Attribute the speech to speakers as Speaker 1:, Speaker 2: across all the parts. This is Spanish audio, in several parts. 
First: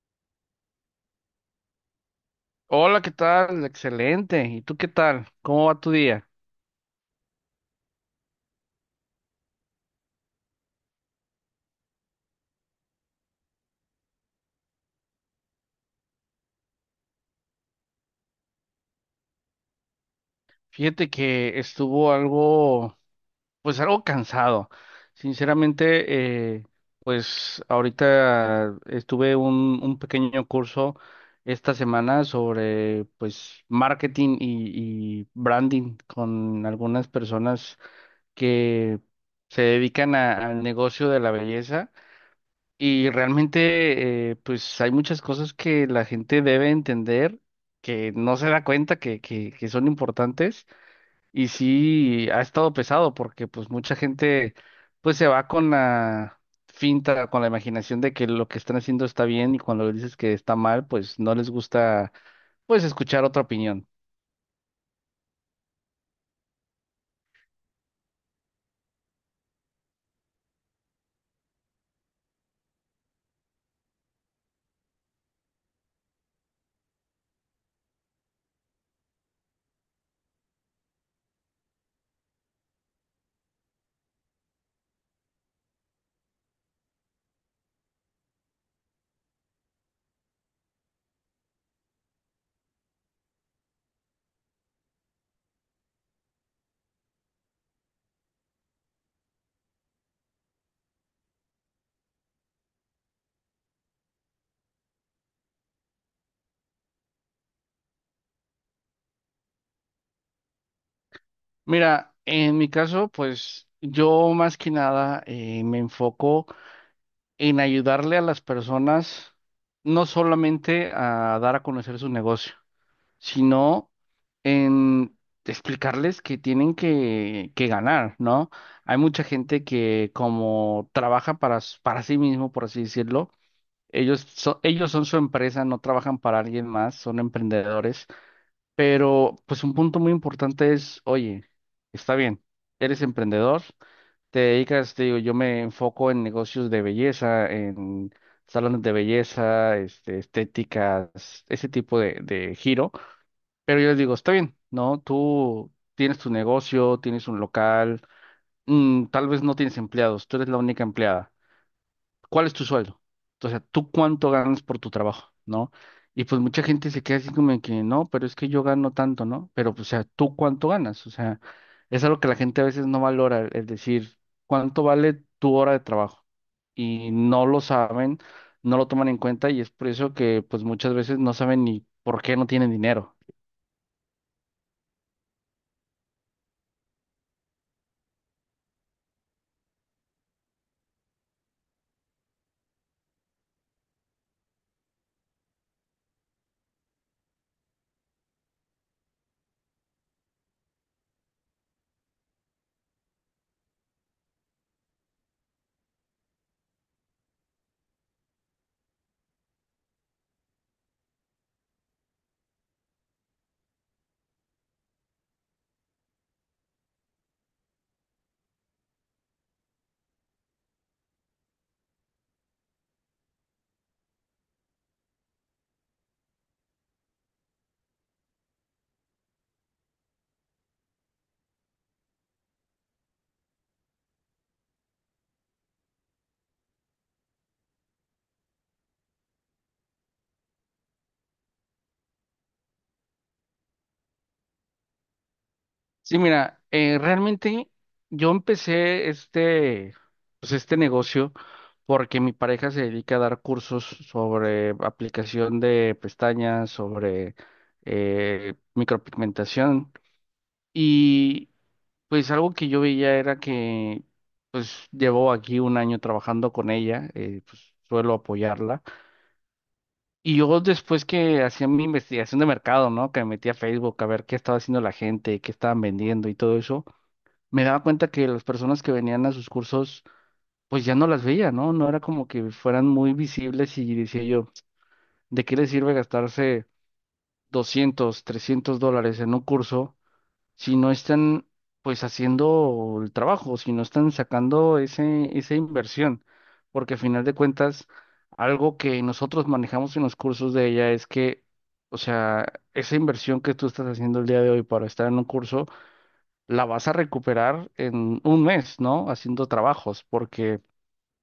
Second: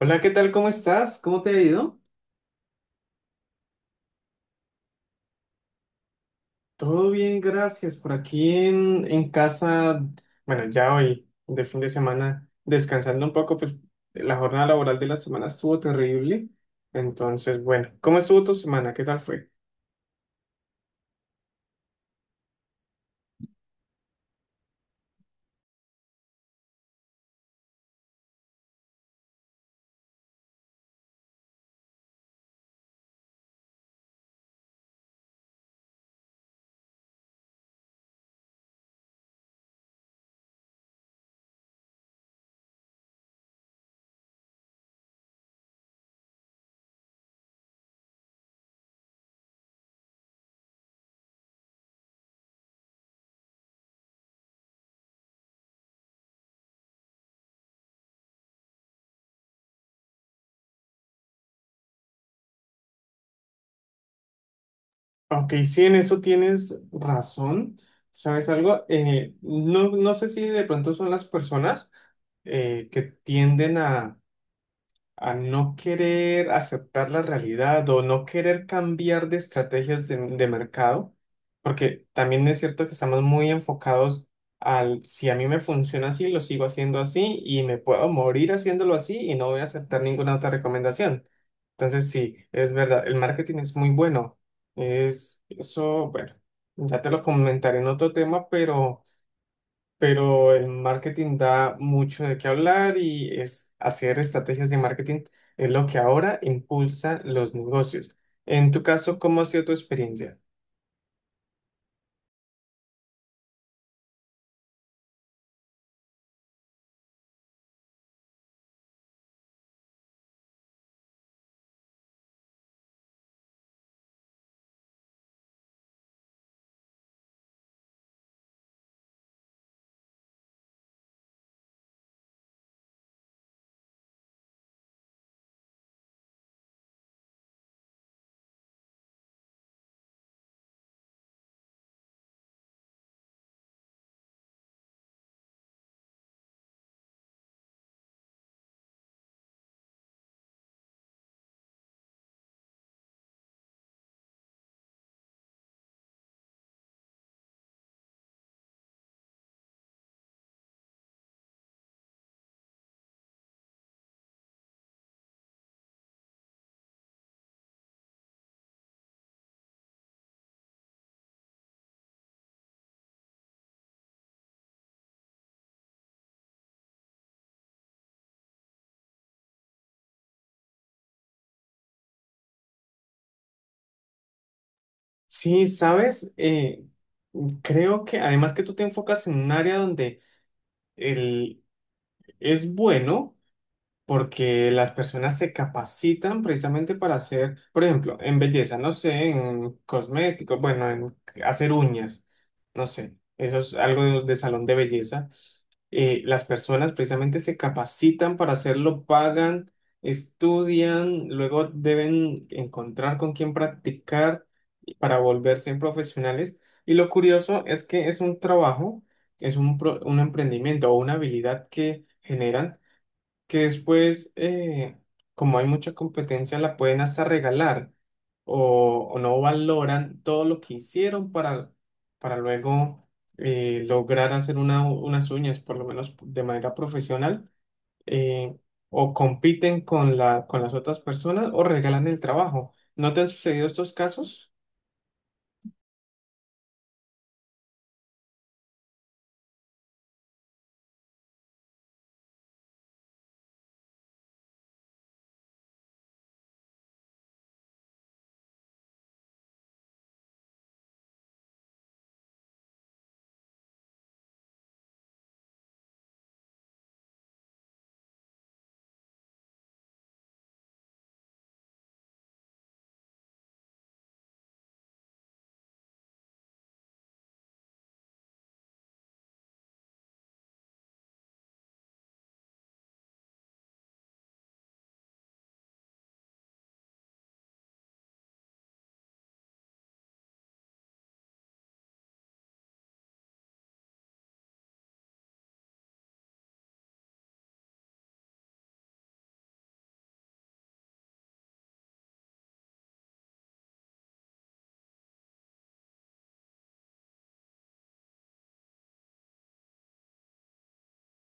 Speaker 1: Hola, ¿qué tal? ¿Cómo estás? ¿Cómo te ha ido?
Speaker 2: Hola, ¿qué tal? Excelente. ¿Y tú qué tal? ¿Cómo va tu día?
Speaker 1: Todo bien, gracias. Por aquí en casa, bueno, ya hoy, de fin de semana, descansando un poco, pues la jornada laboral de la semana estuvo terrible. Entonces, bueno, ¿cómo estuvo tu semana? ¿Qué tal fue?
Speaker 2: Fíjate que estuvo pues algo cansado. Sinceramente, pues ahorita estuve un pequeño curso esta semana sobre, pues, marketing y branding con algunas personas que se dedican al negocio de la belleza. Y realmente, pues hay muchas cosas que la gente debe entender, que no se da cuenta que son importantes. Y sí, ha estado pesado porque pues mucha gente pues se va con la finta, con la imaginación de que lo que están haciendo está bien y cuando les dices que está mal, pues no les gusta pues escuchar otra opinión.
Speaker 1: Ok, sí, en eso tienes razón. ¿Sabes algo? No, no sé si de pronto son las personas que tienden a no querer aceptar la realidad o no querer cambiar de estrategias de mercado, porque también es cierto que estamos muy enfocados al si a mí me funciona así, lo sigo haciendo así y me puedo morir haciéndolo así y no voy a aceptar ninguna otra recomendación. Entonces, sí, es verdad, el marketing es muy bueno. Es eso, bueno, ya te lo comentaré en otro tema, pero el marketing da mucho de qué hablar y es hacer estrategias de marketing es lo que ahora impulsa los negocios. En tu caso, ¿cómo ha sido tu experiencia?
Speaker 2: Mira, en mi caso, pues yo más que nada me enfoco en ayudarle a las personas no solamente a dar a conocer su negocio, sino en explicarles que tienen que ganar, ¿no? Hay mucha gente que como trabaja para sí mismo, por así decirlo, ellos son su empresa, no trabajan para alguien más, son emprendedores, pero pues un punto muy importante es, oye, está bien, eres emprendedor te dedicas, te digo, yo me enfoco en negocios de belleza, en salones de belleza, estéticas, ese tipo de giro. Pero yo les digo, está bien, ¿no? Tú tienes tu negocio, tienes un local, tal vez no tienes empleados, tú eres la única empleada. ¿Cuál es tu sueldo? O sea, ¿tú cuánto ganas por tu trabajo, no? Y pues mucha gente se queda así como de que no, pero es que yo gano tanto, ¿no? Pero pues, o sea, ¿tú cuánto ganas? O sea, es algo que la gente a veces no valora, es decir, ¿cuánto vale tu hora de trabajo? Y no lo saben, no lo toman en cuenta y es por eso que pues muchas veces no saben ni por qué no tienen dinero.
Speaker 1: Sí, sabes. Creo que además que tú te enfocas en un área donde el, es bueno, porque las personas se capacitan precisamente para hacer, por ejemplo, en belleza, no sé, en cosméticos, bueno, en hacer uñas, no sé, eso es algo de salón de belleza. Las personas precisamente se capacitan para hacerlo, pagan, estudian, luego deben encontrar con quién practicar para volverse profesionales. Y lo curioso es que es un trabajo, es un, un emprendimiento o una habilidad que generan que después, como hay mucha competencia, la pueden hasta regalar o no valoran todo lo que hicieron para luego lograr hacer unas uñas, por lo menos de manera profesional, eh, o compiten con la, con las otras personas o regalan el trabajo. ¿No te han sucedido estos casos?
Speaker 2: Sí, mira, realmente yo empecé este, pues este negocio porque mi pareja se dedica a dar cursos sobre aplicación de pestañas, sobre micropigmentación y pues algo que yo veía era que pues llevo aquí un año trabajando con ella, pues suelo apoyarla y yo después que hacía mi investigación de mercado, ¿no? Que me metía a Facebook a ver qué estaba haciendo la gente, qué estaban vendiendo y todo eso me daba cuenta que las personas que venían a sus cursos, pues ya no las veía, ¿no? No era como que fueran muy visibles y decía yo, ¿de qué les sirve gastarse $200-$300 en un curso si no están, pues, haciendo el trabajo, si no están sacando esa inversión? Porque al final de cuentas, algo que nosotros manejamos en los cursos de ella es que, o sea, esa inversión que tú estás haciendo el día de hoy para estar en un curso, la vas a recuperar en un mes, ¿no? Haciendo trabajos, porque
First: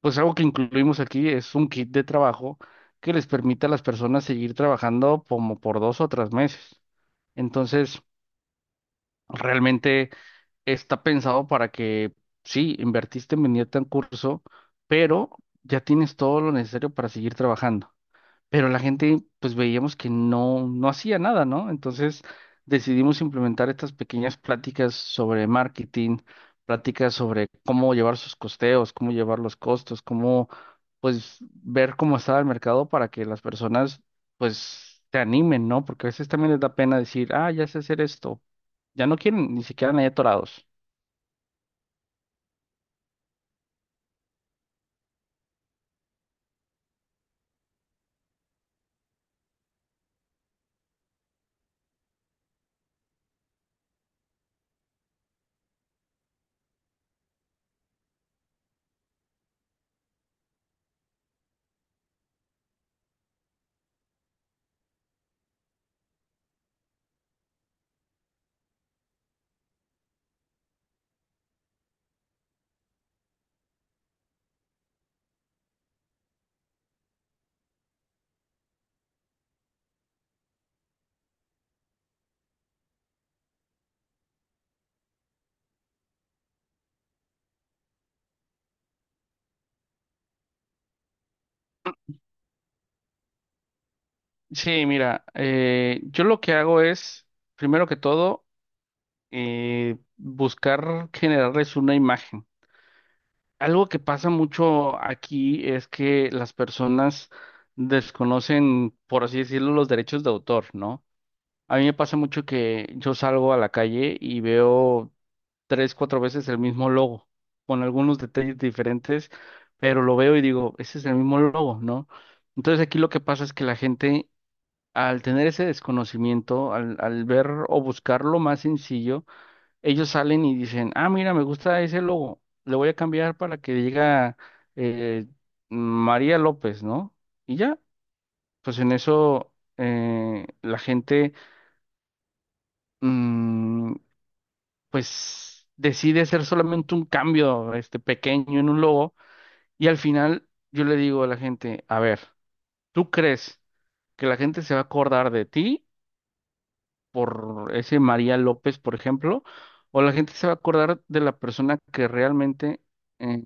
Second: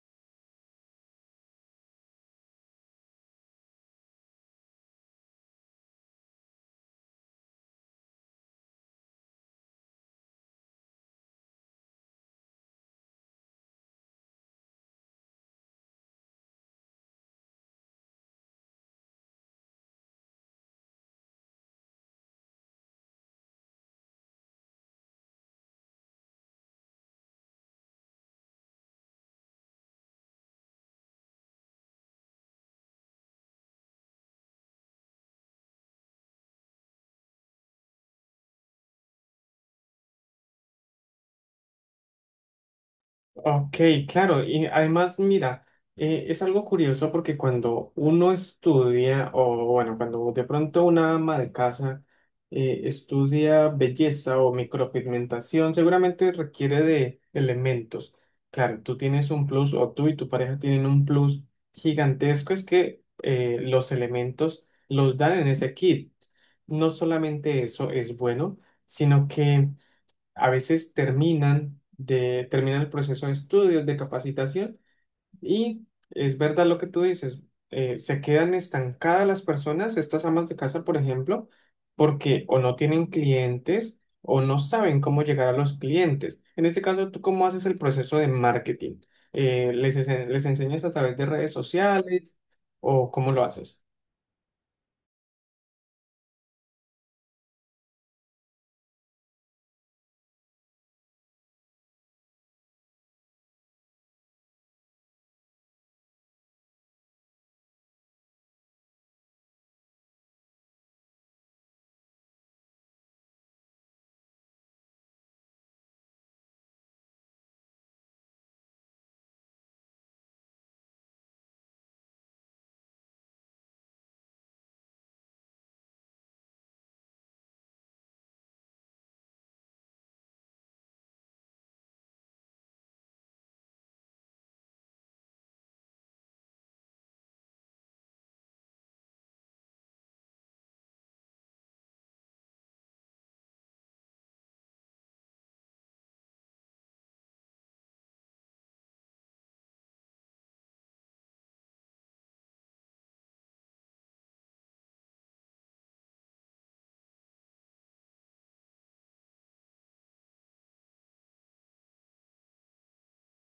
Speaker 2: pues algo que incluimos aquí es un kit de trabajo que les permite a las personas seguir trabajando como por 2 o 3 meses. Entonces, realmente está pensado para que, sí, invertiste en venirte a un curso, pero ya tienes todo lo necesario para seguir trabajando. Pero la gente, pues veíamos que no, no hacía nada, ¿no? Entonces decidimos implementar estas pequeñas pláticas sobre marketing, pláticas sobre cómo llevar sus costeos, cómo llevar los costos, cómo, pues, ver cómo estaba el mercado para que las personas, pues, se animen, ¿no? Porque a veces también les da pena decir, ah, ya sé hacer esto. Ya no quieren, ni siquiera ahí atorados.
Speaker 1: Ok, claro, y además, mira, es algo curioso porque cuando uno estudia, o bueno, cuando de pronto una ama de casa estudia belleza o micropigmentación, seguramente requiere de elementos. Claro, tú tienes un plus, o tú y tu pareja tienen un plus gigantesco, es que los elementos los dan en ese kit. No solamente eso es bueno, sino que a veces terminan el proceso de estudios, de capacitación y es verdad lo que tú dices, se quedan estancadas las personas, estas amas de casa, por ejemplo, porque o no tienen clientes o no saben cómo llegar a los clientes. En este caso, ¿tú cómo haces el proceso de marketing? ¿Les, les enseñas a través de redes sociales o cómo lo haces?
Speaker 2: Sí, mira, yo lo que hago es, primero que todo, buscar generarles una imagen. Algo que pasa mucho aquí es que las personas desconocen, por así decirlo, los derechos de autor, ¿no? A mí me pasa mucho que yo salgo a la calle y veo tres, cuatro veces el mismo logo, con algunos detalles diferentes, pero lo veo y digo, ese es el mismo logo, ¿no? Entonces aquí lo que pasa es que la gente, al tener ese desconocimiento, al ver o buscar lo más sencillo, ellos salen y dicen, ah, mira, me gusta ese logo, le voy a cambiar para que diga eh, María López, ¿no? Y ya, pues en eso la gente, mm, pues decide hacer solamente un cambio pequeño en un logo y al final yo le digo a la gente, a ver, ¿tú crees que la gente se va a acordar de ti por ese María López, por ejemplo? ¿O la gente se va a acordar de la persona que realmente eh,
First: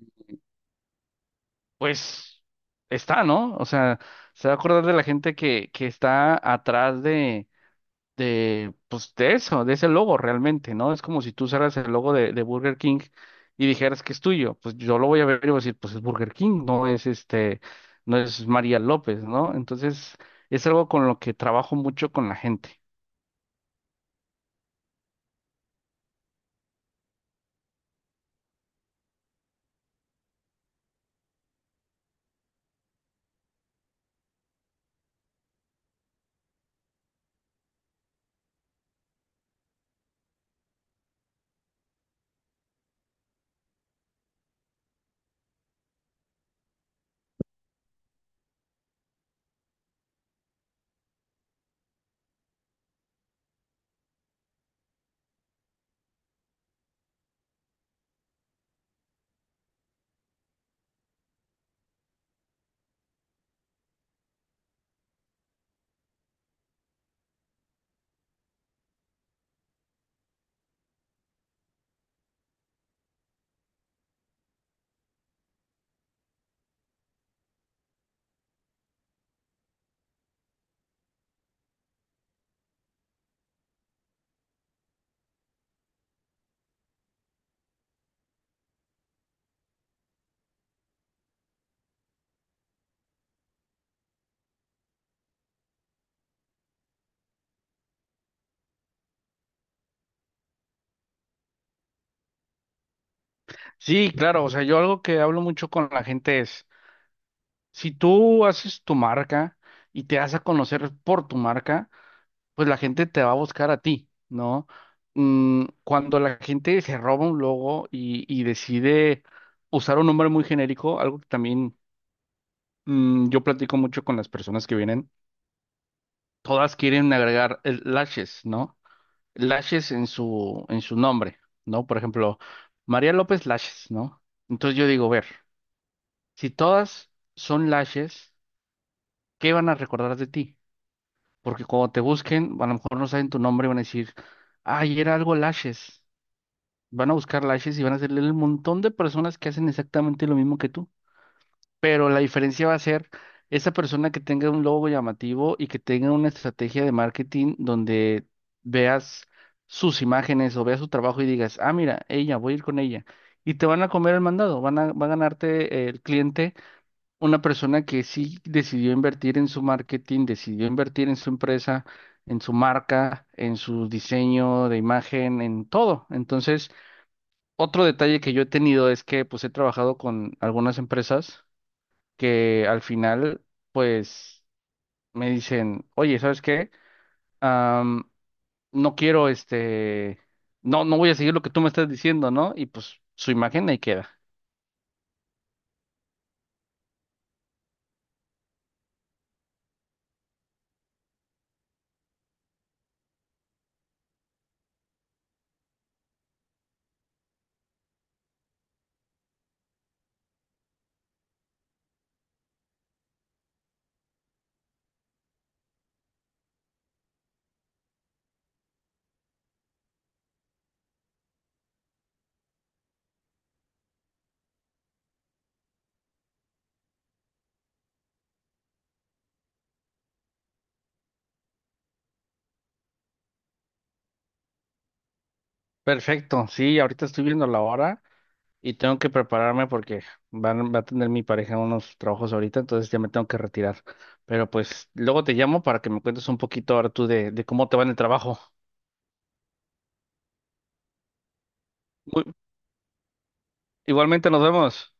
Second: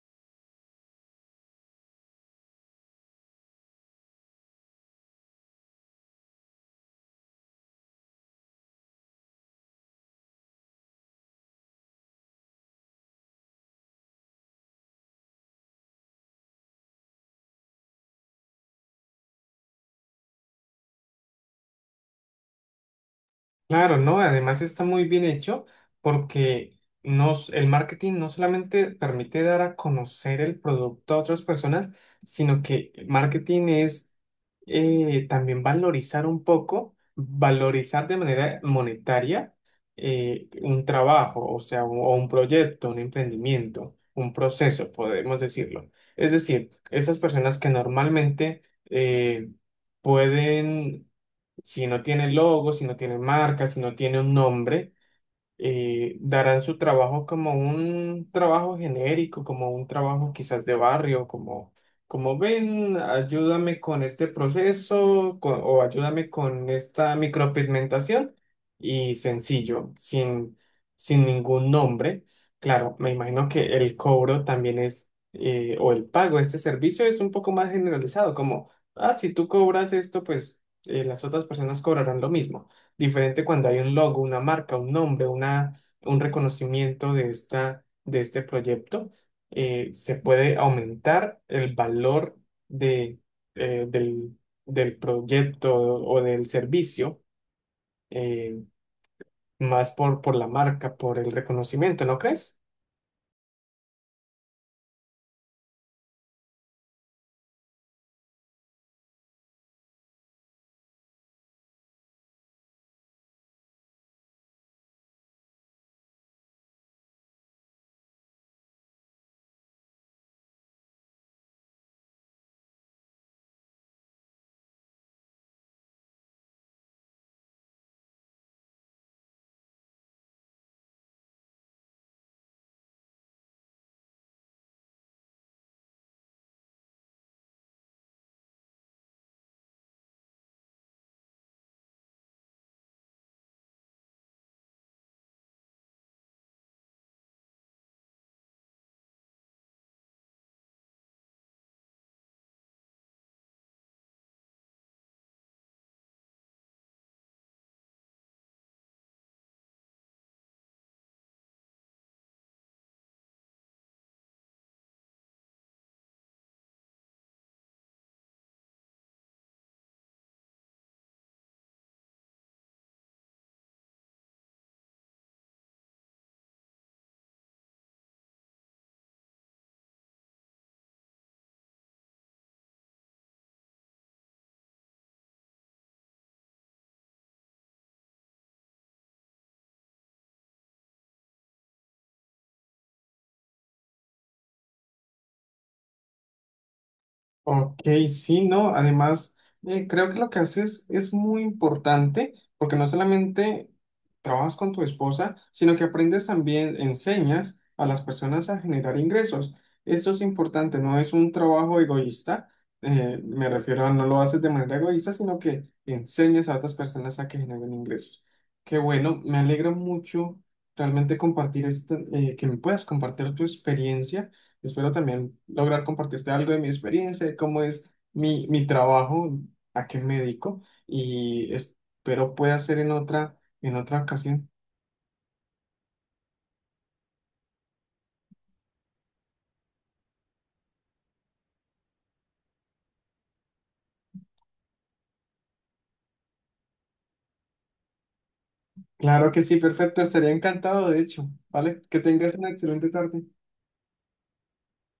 Speaker 2: pues está, ¿no? O sea, se va a acordar de la gente que está atrás de, pues de eso, de ese logo realmente, ¿no? Es como si tú usaras el logo de Burger King y dijeras que es tuyo. Pues yo lo voy a ver y voy a decir, pues es Burger King, no es este, no es María López, ¿no? Entonces, es algo con lo que trabajo mucho con la gente.
Speaker 1: Claro, ¿no? Además está muy bien hecho porque el marketing no solamente permite dar a conocer el producto a otras personas, sino que el marketing es también valorizar un poco, valorizar de manera monetaria un trabajo, o sea, o un proyecto, un emprendimiento, un proceso, podemos decirlo. Es decir, esas personas que normalmente eh, pueden si no tiene logo, si no tiene marca, si no tiene un nombre, darán su trabajo como un trabajo genérico, como un trabajo quizás de barrio, como, como ven, ayúdame con este proceso con o ayúdame con esta micropigmentación y sencillo, sin, sin ningún nombre. Claro, me imagino que el cobro también es, o el pago de este servicio es un poco más generalizado, como, ah, si tú cobras esto, pues las otras personas cobrarán lo mismo. Diferente cuando hay un logo, una marca, un nombre, una, un reconocimiento de esta, de este proyecto, se puede aumentar el valor de, eh, del, del proyecto o del servicio, eh, más por la marca, por el reconocimiento, ¿no crees?
Speaker 2: Sí, claro, o sea, yo algo que hablo mucho con la gente es, si tú haces tu marca y te das a conocer por tu marca, pues la gente te va a buscar a ti, ¿no? Cuando la gente se roba un logo y decide usar un nombre muy genérico, algo que también yo platico mucho con las personas que vienen, todas quieren agregar el lashes, ¿no? Lashes en su nombre, ¿no? Por ejemplo, María López Lashes, ¿no? Entonces yo digo, ver, si todas son lashes, ¿qué van a recordar de ti? Porque cuando te busquen, a lo mejor no saben tu nombre y van a decir, ay, era algo lashes. Van a buscar lashes y van a hacerle el montón de personas que hacen exactamente lo mismo que tú. Pero la diferencia va a ser esa persona que tenga un logo llamativo y que tenga una estrategia de marketing donde veas sus imágenes o veas su trabajo y digas, ah, mira, ella, voy a ir con ella. Y te van a comer el mandado, va a ganarte el cliente, una persona que sí decidió invertir en su marketing, decidió invertir en su empresa, en su marca, en su diseño de imagen, en todo. Entonces, otro detalle que yo he tenido es que pues he trabajado con algunas empresas que al final pues me dicen, oye, ¿sabes qué? Am, no quiero este, no, no voy a seguir lo que tú me estás diciendo, ¿no? Y pues su imagen ahí queda.
Speaker 1: Ok, sí, no, además creo que lo que haces es muy importante porque no solamente trabajas con tu esposa, sino que aprendes también, enseñas a las personas a generar ingresos. Esto es importante, no es un trabajo egoísta, me refiero a no lo haces de manera egoísta, sino que enseñas a otras personas a que generen ingresos. Qué bueno, me alegra mucho realmente compartir esto, que me puedas compartir tu experiencia. Espero también lograr compartirte algo de mi experiencia, de cómo es mi trabajo, a qué me dedico y espero pueda ser en otra ocasión.
Speaker 2: Perfecto, sí, ahorita estoy viendo la hora y tengo que prepararme porque va a tener mi pareja unos trabajos ahorita, entonces ya me tengo que retirar. Pero pues luego te llamo para que me cuentes un poquito ahora tú de cómo te va en el trabajo.
Speaker 1: Claro que sí, perfecto, estaría encantado, de hecho, ¿vale? Que tengas
Speaker 2: Muy-
Speaker 1: una excelente tarde.
Speaker 2: Igualmente nos vemos.